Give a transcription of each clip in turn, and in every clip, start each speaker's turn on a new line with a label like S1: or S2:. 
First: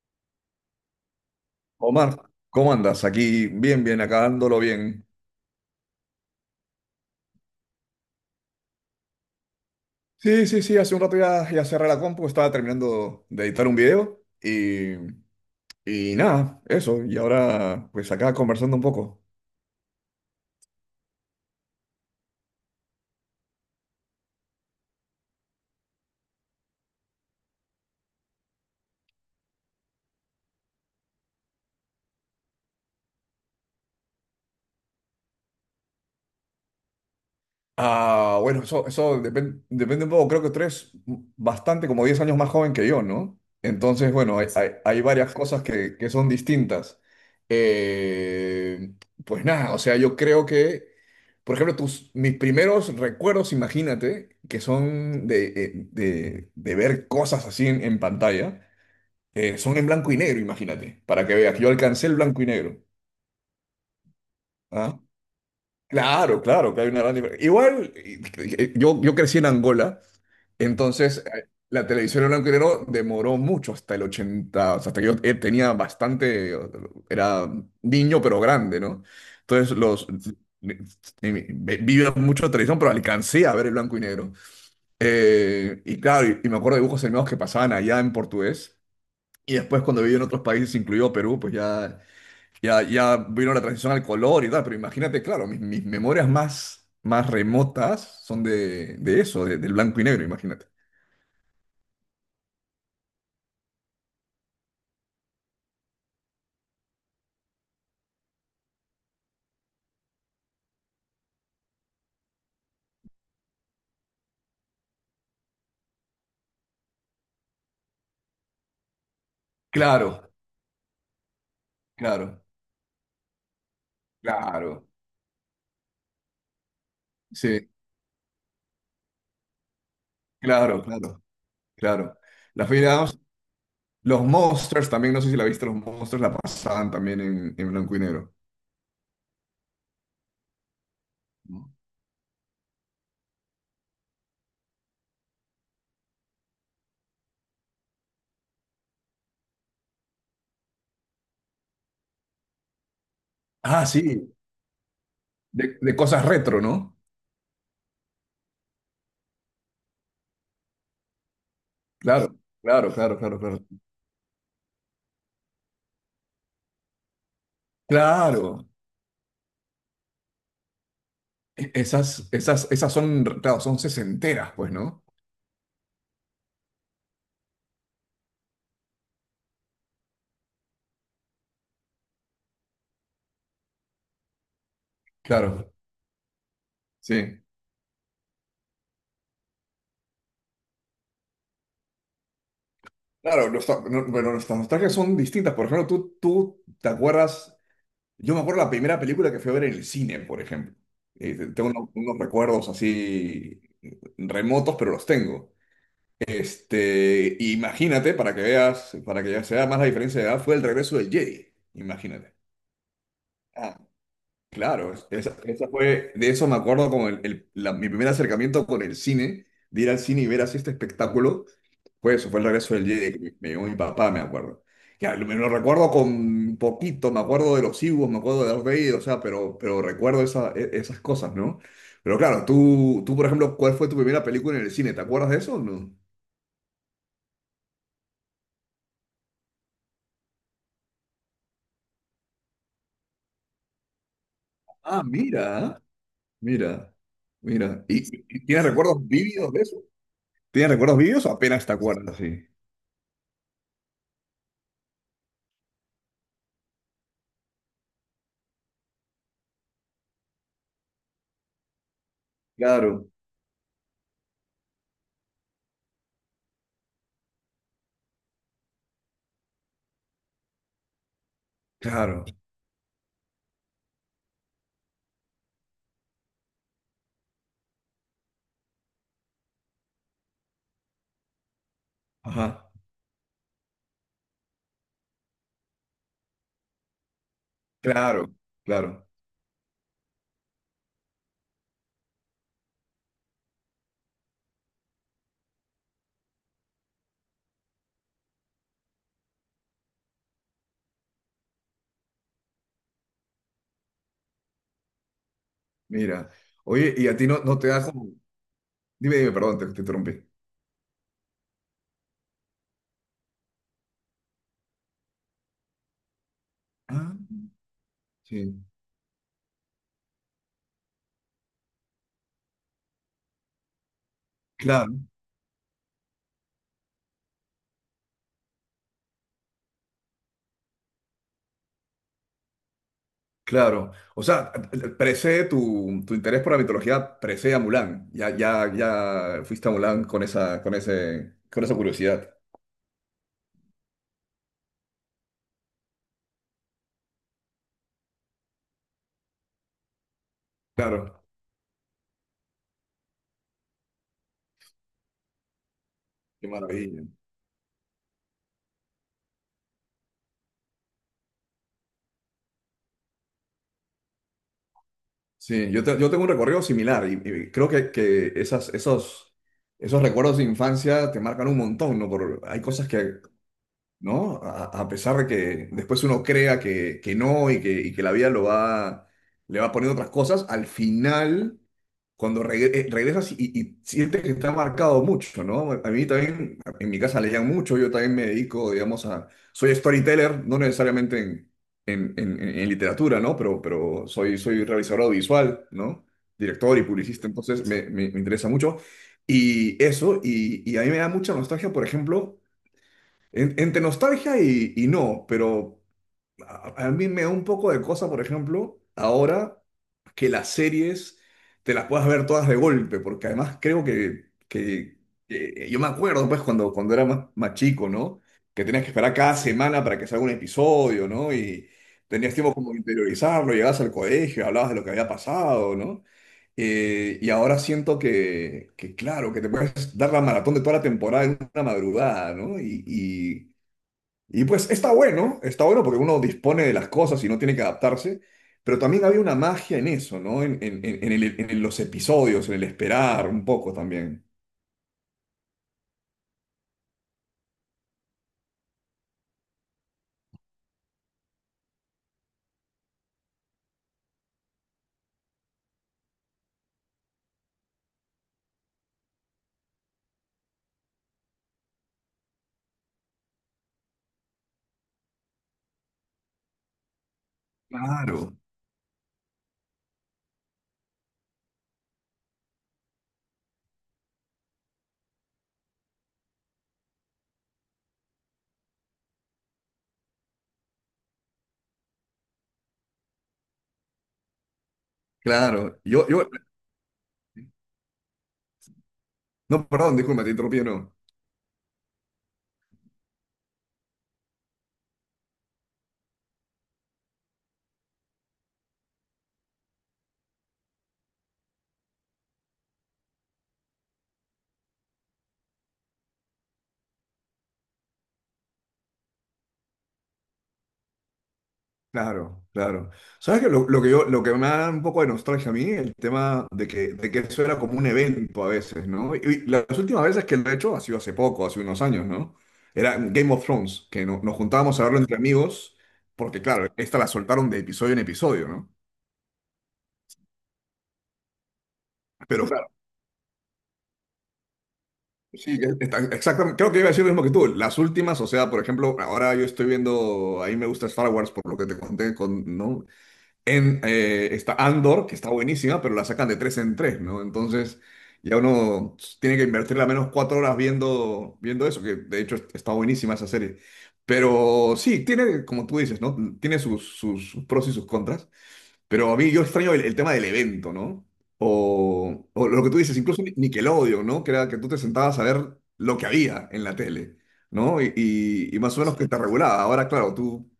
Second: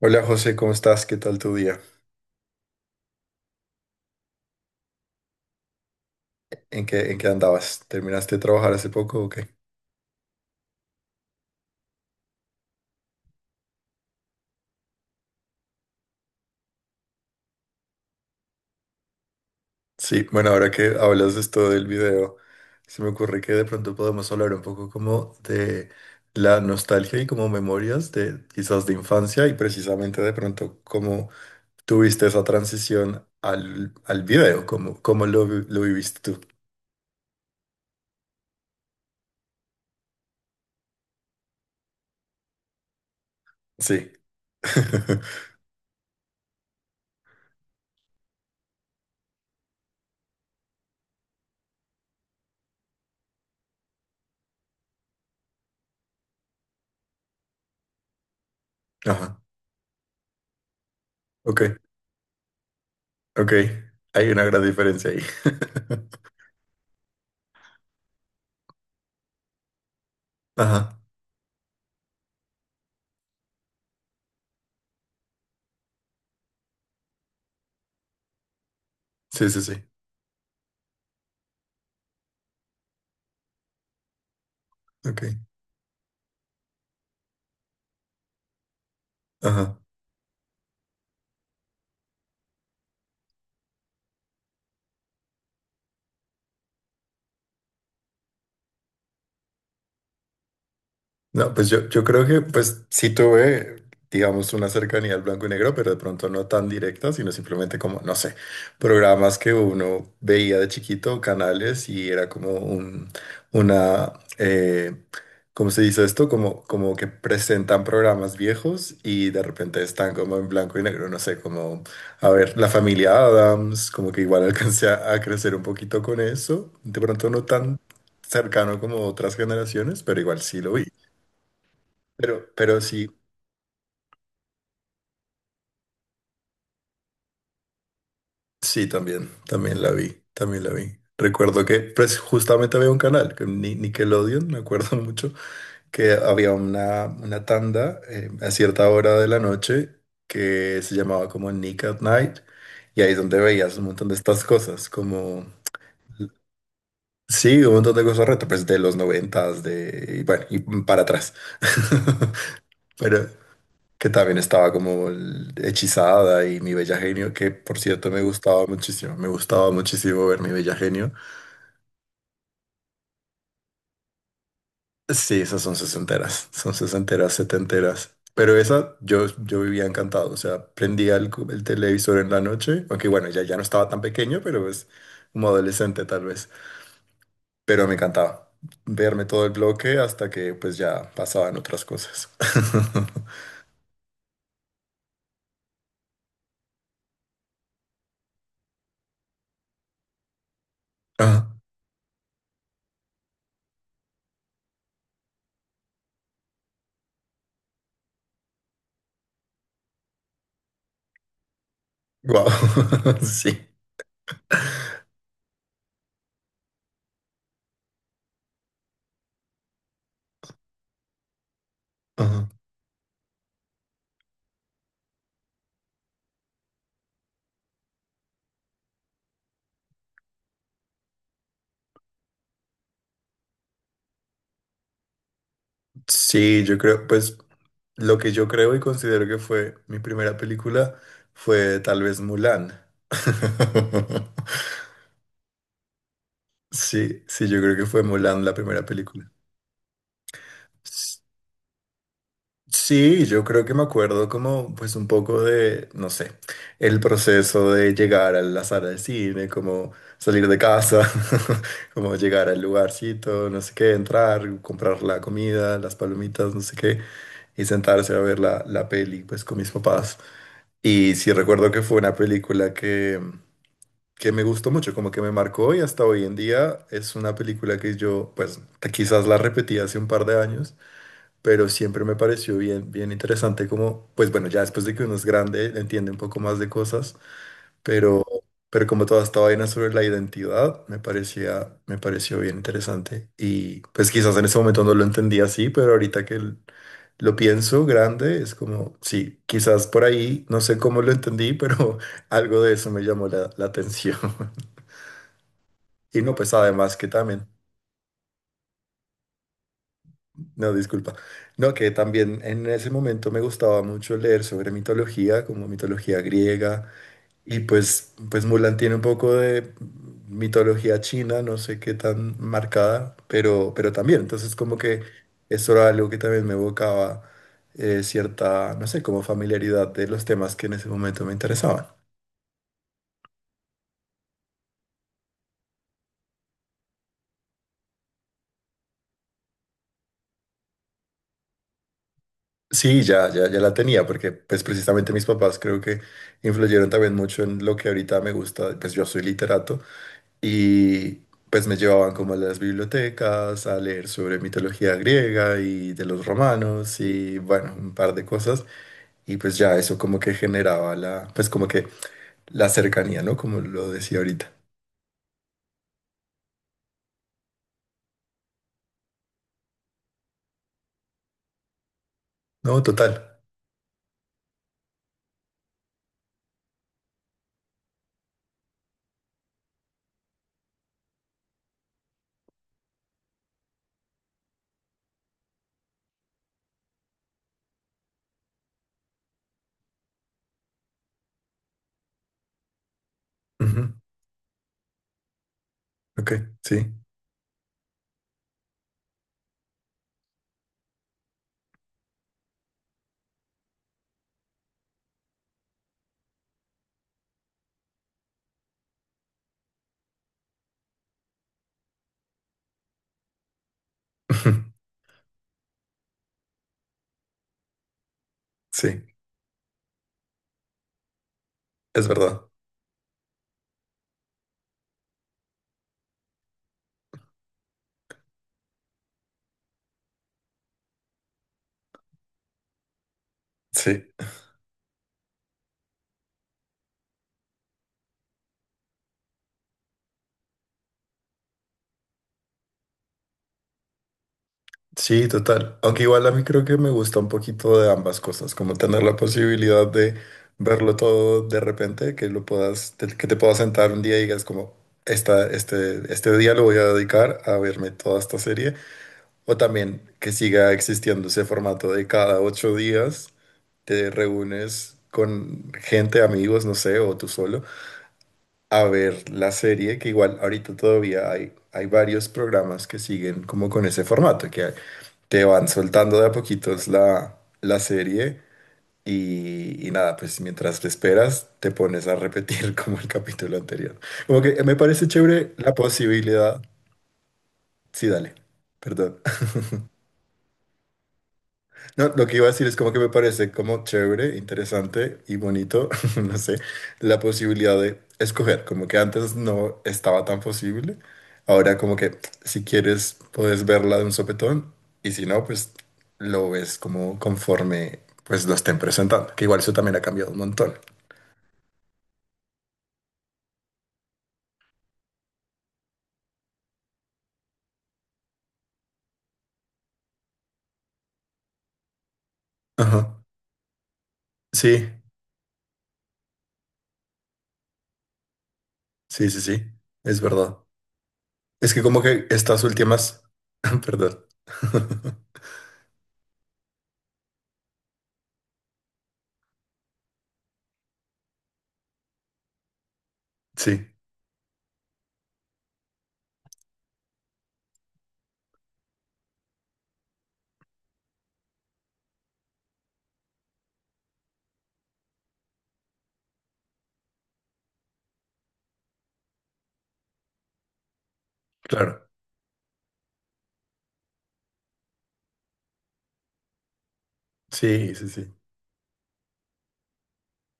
S1: Hola José, ¿cómo estás? ¿Qué tal tu día?
S2: Omar, ¿cómo andas? Aquí bien, bien, acá dándolo bien.
S1: ¿En qué andabas? ¿Terminaste de trabajar hace poco o qué?
S2: Sí, sí, sí, hace un rato ya, ya cerré la compu, estaba terminando de editar un video y nada, eso. Y ahora, pues acá conversando un poco.
S1: Sí, bueno, ahora que hablas de esto del video, se me ocurre que de pronto podemos hablar un poco como de la nostalgia y como memorias de quizás de infancia y precisamente de pronto cómo tuviste esa transición al video, cómo lo viviste tú.
S2: Ah, bueno, eso depende un poco, creo que tú eres bastante, como 10 años más joven que yo, ¿no?
S1: Sí.
S2: Entonces, bueno, hay varias cosas que son distintas. Eh, pues nada, o sea, yo creo que... Por ejemplo, mis primeros recuerdos, imagínate, que son de ver cosas así en pantalla,
S1: Ajá.
S2: son en blanco y negro, imagínate, para que veas.
S1: Ok,
S2: Yo alcancé el blanco y negro.
S1: ok. Hay una gran
S2: ¿Ah?
S1: diferencia ahí.
S2: Claro, claro, que hay una gran diferencia. Igual, yo crecí en Angola.
S1: Ajá.
S2: Entonces, la televisión en blanco y negro demoró mucho hasta el 80, o sea, hasta que yo tenía bastante, era niño pero grande, ¿no?
S1: Sí, sí,
S2: Entonces,
S1: sí.
S2: los... vi vi mucho televisión, pero alcancé a ver el blanco y negro. Y claro, y me acuerdo de dibujos animados que pasaban allá en portugués. Y
S1: Ok.
S2: después cuando viví en otros países, incluido Perú, pues ya vino la transición al color y tal. Pero imagínate, claro, mis memorias más remotas son de eso, del blanco y negro, imagínate.
S1: No, pues yo creo que pues sí tuve, digamos, una cercanía al blanco y negro, pero de pronto no tan directa, sino simplemente como, no sé, programas que uno veía de chiquito, canales, y era como una, eh, ¿cómo se dice esto? Como que presentan programas viejos y de repente
S2: Claro.
S1: están como en blanco y negro, no sé, como, a
S2: Claro,
S1: ver, la Familia Adams, como que igual
S2: claro.
S1: alcancé a crecer un poquito con eso, de pronto no
S2: Sí,
S1: tan cercano como otras generaciones, pero igual sí lo
S2: claro,
S1: vi.
S2: claro, claro.
S1: Pero,
S2: La
S1: pero
S2: Family
S1: sí,
S2: Adams, los Monsters también, no sé si la viste. Los Monsters la pasaban también en blanco y negro.
S1: sí, también, también la vi, también la vi. Recuerdo que pues, justamente había un canal, que Nickelodeon, me acuerdo mucho, que había una tanda a cierta hora de la noche que se llamaba como Nick at Night, y ahí es donde veías
S2: Ah,
S1: un montón de
S2: sí,
S1: estas cosas, como,
S2: de cosas retro, ¿no?
S1: sí, un montón de cosas retro, pues de los noventas, de, y bueno, y para atrás.
S2: Claro, claro, claro,
S1: Pero,
S2: claro, claro.
S1: que también estaba como Hechizada y Mi Bella Genio, que por cierto
S2: Claro,
S1: me gustaba muchísimo ver Mi Bella Genio.
S2: esas son, claro, son sesenteras, pues, ¿no?
S1: Sí, esas son sesenteras, setenteras. Pero esa yo vivía encantado, o sea, prendía el televisor en la noche, aunque bueno, ya no estaba tan pequeño, pero pues como
S2: Claro,
S1: adolescente tal vez.
S2: sí.
S1: Pero me encantaba verme todo el bloque hasta que pues ya pasaban otras cosas.
S2: Claro, no, bueno, nuestras nostalgias son distintas. Por ejemplo, tú te acuerdas. Yo me acuerdo la primera película que fui a ver en el cine, por ejemplo. Tengo unos recuerdos así remotos, pero los tengo. Imagínate, para que veas, para que ya se vea más la diferencia de edad, fue el regreso del Jedi. Imagínate.
S1: Wow, sí.
S2: Claro, esa fue, de eso me acuerdo como mi primer acercamiento con el cine, de ir al cine y ver así este espectáculo, fue eso, fue el
S1: Ajá.
S2: regreso del Jedi, que me llevó mi papá, me acuerdo. Ya, me lo recuerdo con poquito, me acuerdo de los Ewoks, me acuerdo de Darth Vader, o sea, pero recuerdo esas cosas, ¿no? Pero claro, tú, por ejemplo, ¿cuál fue tu primera película en el cine? ¿Te acuerdas de eso o no?
S1: Sí, yo creo, pues Lo que yo creo y considero que fue mi primera película fue tal vez Mulan.
S2: Ah, mira, mira,
S1: Sí, sí, yo creo
S2: mira.
S1: que fue Mulan la
S2: Tienes
S1: primera
S2: recuerdos
S1: película.
S2: vívidos de eso? ¿Tienes recuerdos
S1: S-
S2: vívidos o apenas te acuerdas? Sí.
S1: Sí, yo creo que me acuerdo como pues un poco de, no sé, el proceso de llegar a la sala del cine, como salir de casa, como llegar al
S2: Claro.
S1: lugarcito, no sé qué, entrar, comprar la comida, las palomitas, no sé qué, y sentarse a ver la peli pues con mis papás. Y sí recuerdo que fue una
S2: Claro,
S1: película que me gustó mucho, como que me marcó y hasta hoy en día es una película que yo, pues quizás la repetí hace un par de años, pero siempre me pareció
S2: ajá,
S1: bien, bien interesante como, pues bueno, ya después de que uno es grande, entiende un poco más de cosas pero,
S2: claro,
S1: pero como
S2: claro.
S1: toda esta vaina sobre la identidad, me pareció bien interesante. Y pues quizás en ese momento no lo entendía así, pero ahorita que lo pienso grande, es como, sí, quizás por ahí, no sé cómo lo entendí, pero algo de eso me llamó la atención. Y
S2: Mira,
S1: no, pues
S2: oye,
S1: además que
S2: y a ti no,
S1: también,
S2: no te da como. Dime, dime, perdón, te interrumpí.
S1: no, disculpa, no, que también en ese momento me gustaba mucho leer sobre mitología, como mitología griega.
S2: Ah,
S1: Y pues
S2: sí,
S1: Mulan tiene un poco de mitología china, no sé qué tan marcada, pero también. Entonces, como
S2: claro,
S1: que eso era algo que también me evocaba cierta, no sé, como familiaridad de los temas que en ese momento me interesaban.
S2: claro. O sea, precede tu interés por la mitología, precede a Mulan. Ya, ya, ya fuiste a Mulan con esa curiosidad.
S1: Sí, ya, ya, ya la tenía, porque pues precisamente mis papás creo que influyeron también mucho en lo que ahorita me gusta. Pues yo soy literato.
S2: Claro,
S1: Y pues me llevaban como a las bibliotecas a leer sobre mitología griega y de los
S2: qué
S1: romanos
S2: maravilla.
S1: y bueno, un par de cosas. Y pues ya eso como que generaba pues como que la cercanía, ¿no? Como lo decía ahorita.
S2: Sí, yo tengo un recorrido similar y creo que esos recuerdos de infancia te marcan un montón, ¿no? Por, hay
S1: No,
S2: cosas que,
S1: total.
S2: ¿no? A pesar de que después uno crea que no y que la vida lo va, le va poniendo otras cosas, al final, cuando regresas y sientes que está marcado mucho, ¿no? A mí también, en mi casa leían mucho, yo también me dedico, digamos, a... Soy storyteller, no necesariamente en literatura, ¿no? Pero,
S1: Ujú.
S2: pero soy realizador audiovisual, ¿no?
S1: Ok,
S2: Director y
S1: sí.
S2: publicista, entonces me interesa mucho. Y eso, y a mí me da mucha nostalgia, por ejemplo, entre nostalgia y no, pero a mí me da un poco de cosa, por ejemplo, ahora que las series te las puedas ver todas de golpe, porque además creo que, que- que eh, yo me acuerdo, pues, cuando era más chico, ¿no? Que tenías que
S1: Sí,
S2: esperar cada semana para que salga un episodio, ¿no? Y
S1: es
S2: tenías
S1: verdad.
S2: tiempo como de interiorizarlo, llegabas al colegio, hablabas de lo que había pasado, ¿no? Y ahora siento claro, que te puedes dar la maratón de toda la temporada en una madrugada, ¿no? Y,
S1: Sí.
S2: y pues está bueno porque uno dispone de las cosas y no tiene que adaptarse, pero también había una magia en eso, ¿no? En los episodios, en el esperar un poco también.
S1: Sí, total. Aunque igual a mí creo que me gusta un poquito de ambas cosas, como tener la posibilidad de verlo todo de repente, que te puedas sentar un día y digas como, este día lo voy a dedicar a verme toda esta serie, o también que siga existiendo ese formato de cada 8 días te reúnes con gente, amigos, no sé, o tú solo
S2: Claro.
S1: a ver la serie, que igual ahorita todavía hay varios programas que siguen como con ese formato, que te van soltando de a poquitos la serie y nada, pues mientras te esperas te pones a repetir como el capítulo anterior. Como que me parece chévere la
S2: Claro,
S1: posibilidad. Sí, dale, perdón.
S2: no, perdón, disculpa, te interrumpí, no.
S1: No, lo que iba a decir es como que me parece como chévere, interesante y bonito, no sé, la posibilidad de escoger, como que antes no estaba tan posible, ahora como que si quieres puedes verla de un sopetón y si no, pues lo ves como conforme pues lo estén presentando, que igual eso también ha cambiado un montón.
S2: Claro, claro. ¿Sabes qué? Lo que me da un poco de nostalgia a mí, el tema de que eso era como un evento a veces, ¿no? Y las últimas veces que lo he hecho ha sido hace poco, hace unos años, ¿no? Era
S1: Ajá.
S2: Game of Thrones, que nos juntábamos a
S1: Sí,
S2: verlo entre amigos, porque claro, esta la soltaron de episodio en episodio, ¿no?
S1: sí, sí, sí, es verdad. Es que como que
S2: Pero
S1: estas
S2: claro,
S1: últimas, perdón.
S2: sí, exactamente, creo que iba a decir lo mismo que tú. Las últimas, o sea, por ejemplo, ahora yo estoy viendo, a mí me gusta Star Wars, por lo que te conté, ¿no? En,
S1: Sí,
S2: eh, está Andor, que está buenísima, pero la sacan de tres en tres, ¿no? Entonces ya uno tiene que invertirle al menos 4 horas viendo, eso, que de hecho está buenísima esa serie. Pero sí, tiene, como tú dices, ¿no? Tiene sus pros y sus contras. Pero a mí yo extraño el tema del evento, ¿no?
S1: claro.
S2: O lo que tú dices, incluso Nickelodeon, ¿no? Que era que tú te sentabas a ver lo que había en la tele, ¿no? Y,
S1: Sí, sí, sí.
S2: y- y más o menos que te regulaba. Ahora, claro, tú,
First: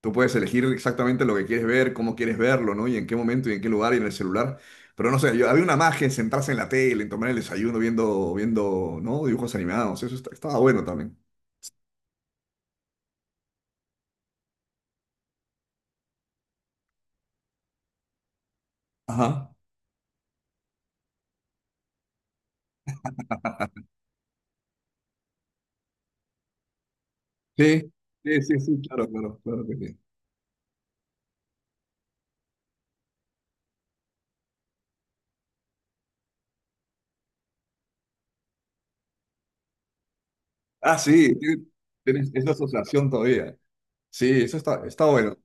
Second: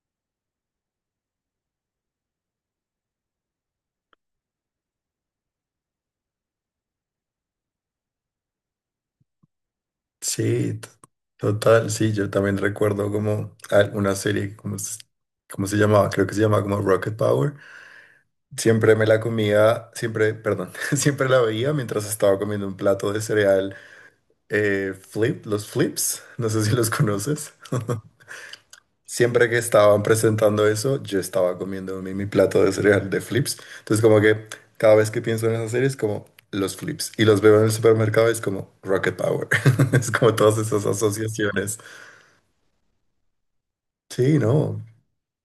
S2: tú puedes elegir exactamente lo que quieres ver, cómo quieres verlo, ¿no? Y en qué momento y en qué lugar y en el celular. Pero no sé, había una magia en sentarse en la tele, en tomar el desayuno viendo, ¿no? Dibujos animados. Eso estaba
S1: Sí,
S2: bueno
S1: t-
S2: también.
S1: total, sí, yo también recuerdo como una serie, como, ¿cómo se llamaba? Creo que se llamaba como Rocket Power. Siempre me la
S2: Ajá.
S1: comía, siempre, perdón, siempre la veía mientras estaba comiendo un plato de cereal los Flips, no sé si los conoces.
S2: Sí, sí, sí, sí, claro, claro,
S1: Siempre que
S2: claro que sí.
S1: estaban presentando eso, yo estaba comiendo mi plato de cereal de Flips. Entonces como que cada vez que pienso en esa serie es como los Flips y los veo en el supermercado es como Rocket Power. Es como todas esas
S2: Ah, sí, tienes,
S1: asociaciones.
S2: tienes esa asociación todavía. Sí,
S1: Sí, no,
S2: eso está bueno,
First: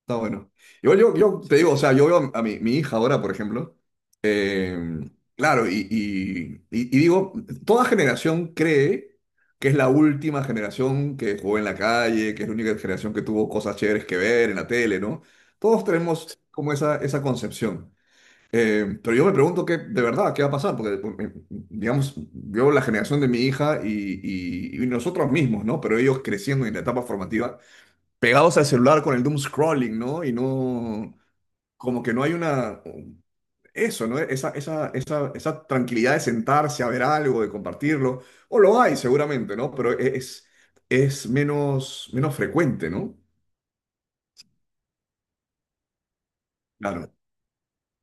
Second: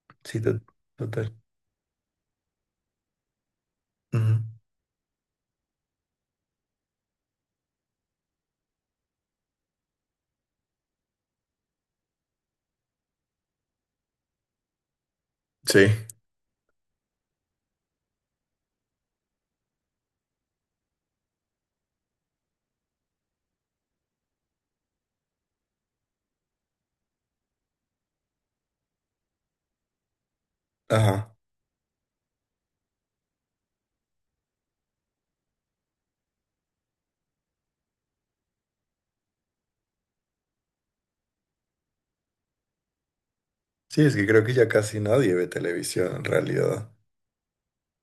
S2: está
S1: sí,
S2: bueno.
S1: to-
S2: Igual yo,
S1: total.
S2: yo te digo, o sea, yo veo a mi hija ahora, por ejemplo,
S1: Ujú.
S2: eh, claro, y digo, toda generación cree que es la última generación que jugó en la calle, que es la única generación que tuvo cosas chéveres que ver en la tele, ¿no?
S1: Sí.
S2: Todos tenemos como esa concepción. Pero yo me pregunto qué, de verdad, qué va a pasar, porque, digamos, veo la generación de mi hija y nosotros mismos, ¿no? Pero ellos creciendo en la etapa formativa pegados al celular con el doom scrolling, ¿no? Y no,
S1: Ajá.
S2: como que no hay una, eso, ¿no? Esa tranquilidad de sentarse a ver algo, de compartirlo, o lo hay seguramente, ¿no? Pero es menos frecuente, ¿no?
S1: Sí, es que creo que ya casi nadie ve televisión en realidad.
S2: Claro.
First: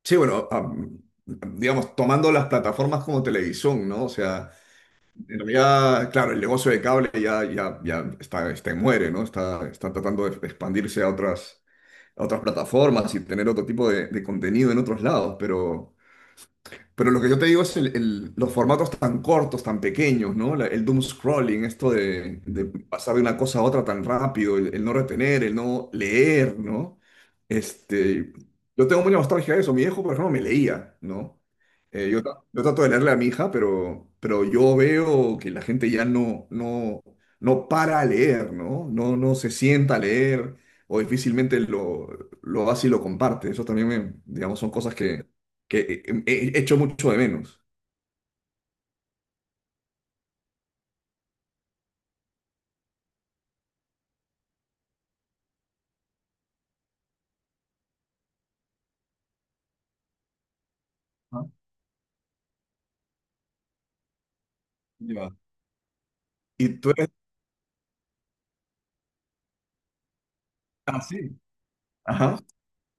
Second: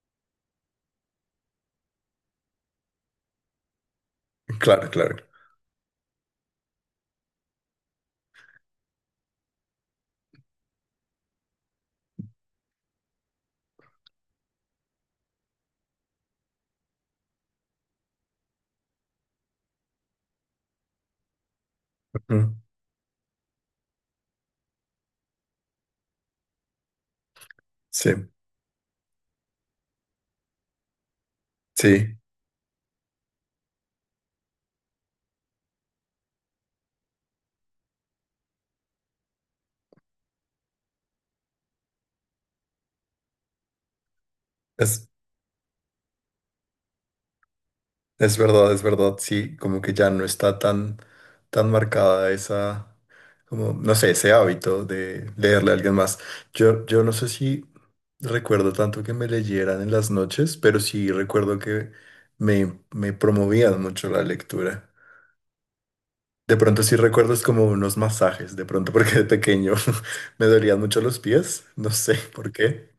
S2: Sí, bueno, digamos, tomando las plataformas como televisión, ¿no? O sea,
S1: Claro, claro.
S2: en realidad, claro, el negocio de cable ya muere, ¿no? Está tratando de expandirse a otras plataformas y tener otro tipo de contenido en otros lados, pero... Pero lo que yo te digo es los formatos tan cortos, tan pequeños, ¿no? El doom scrolling, esto de,
S1: Ujú.
S2: de pasar de una cosa a otra tan rápido, el no retener, el no leer, ¿no?
S1: Sí,
S2: Este, yo tengo mucha nostalgia de eso. Mi hijo, por ejemplo, me leía, ¿no? Eh,
S1: sí,
S2: yo, tra- yo trato de leerle a mi hija, pero yo veo que la gente ya no para a leer, ¿no? No, no se sienta a leer o difícilmente lo hace y lo comparte. Eso también, digamos, son cosas
S1: es,
S2: que echo mucho de menos.
S1: es verdad, es verdad. Sí, como que ya no está tan, tan marcada esa, como, no sé, ese hábito de leerle a alguien más. Yo no sé si recuerdo tanto que me leyeran en las noches, pero sí
S2: Ah,
S1: recuerdo que me promovían mucho la lectura.
S2: ya.
S1: De
S2: Y
S1: pronto
S2: tú
S1: sí
S2: eres,
S1: recuerdo es como unos masajes, de pronto porque de pequeño me dolían mucho
S2: ah,
S1: los
S2: sí.
S1: pies, no sé
S2: Ajá.
S1: por qué.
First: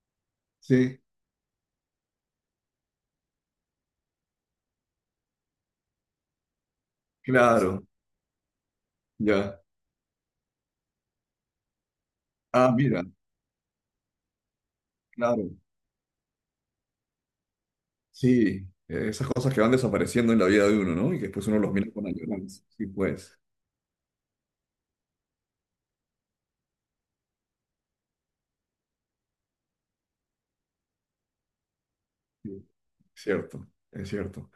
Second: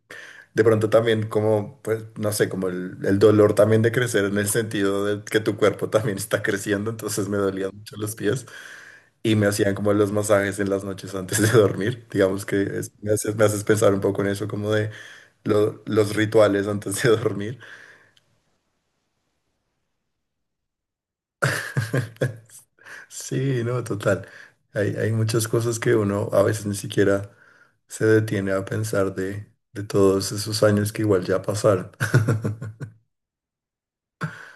S1: De pronto
S2: Sí,
S1: también como, pues, no sé, como el dolor también de crecer en el sentido de que tu cuerpo también está creciendo, entonces me dolían
S2: claro,
S1: mucho los pies y me
S2: ya,
S1: hacían como los masajes en las noches antes de dormir. Digamos que
S2: ah, mira.
S1: me haces pensar un poco en eso, como de
S2: Claro.
S1: los rituales antes de dormir.
S2: Sí, esas cosas que van desapareciendo en la vida de uno, ¿no? Y que después uno los mira con añoranza. Sí, pues.
S1: Sí, no, total. Hay muchas cosas que uno a veces ni siquiera se detiene a pensar de todos esos años que igual ya pasaron.
S2: Sí, cierto, es cierto.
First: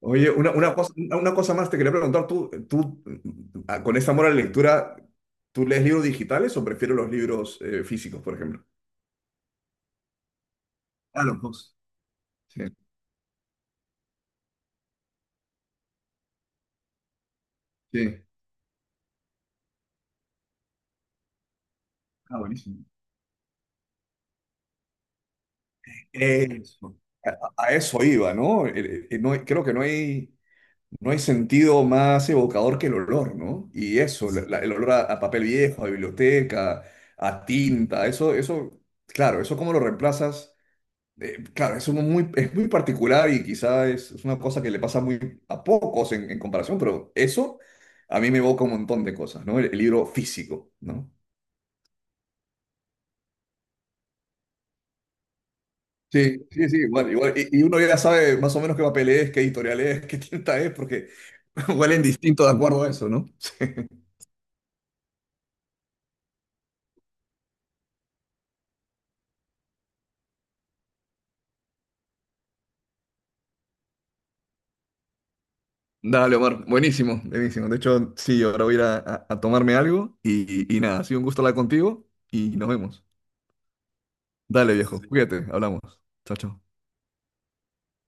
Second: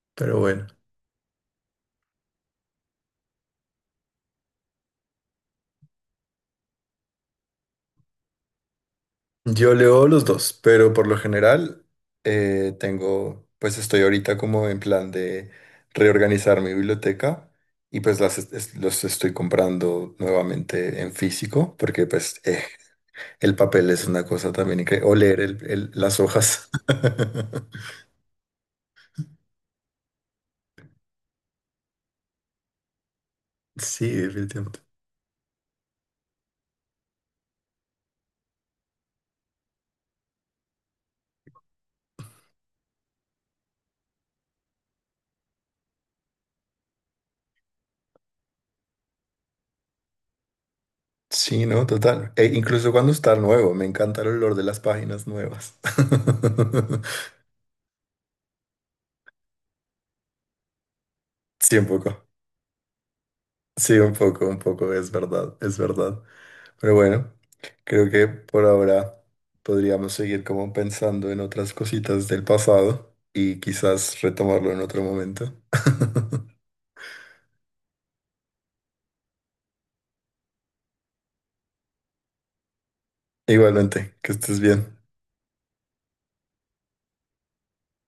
S2: Oye,
S1: Pero
S2: una,
S1: bueno,
S2: una cosa, una cosa más te quería preguntar, con ese amor a la lectura, ¿tú lees libros digitales o prefieres los libros físicos, por ejemplo?
S1: yo leo los dos, pero por lo
S2: Ah, los dos.
S1: general
S2: Sí.
S1: pues estoy ahorita como en plan de reorganizar mi biblioteca y pues
S2: Sí.
S1: los estoy comprando nuevamente en físico porque
S2: Ah,
S1: pues
S2: buenísimo.
S1: el papel es una cosa también increíble, o leer las hojas.
S2: Eso. A eso iba, ¿no? Creo que no hay sentido más evocador que el olor, ¿no? Y
S1: Sí,
S2: eso, el
S1: definitivamente.
S2: olor a papel viejo, a biblioteca, a tinta, claro, eso cómo lo reemplazas. Claro, eso es es muy particular y quizá es una cosa que le pasa muy a pocos en comparación, pero eso a mí me evoca un montón de cosas, ¿no? El libro físico, ¿no?
S1: Sí, no, total. E incluso cuando está nuevo, me encanta el olor de las páginas nuevas.
S2: Sí, sí, sí, igual, igual. Y uno ya sabe más o menos qué papel es, qué editorial es, qué tinta es, porque
S1: Sí, un
S2: huelen
S1: poco.
S2: distinto de acuerdo a eso, ¿no?
S1: Sí,
S2: Sí.
S1: un poco, es verdad, es verdad. Pero bueno, creo que por ahora podríamos seguir como pensando en otras cositas del pasado y quizás retomarlo en otro momento.
S2: Dale, Omar. Buenísimo, buenísimo. De hecho, sí, ahora voy a ir a tomarme algo y nada, ha sido un gusto hablar contigo y nos vemos.
S1: Igualmente, que estés
S2: Dale,
S1: bien.
S2: viejo. Cuídate, hablamos. Chao, chao.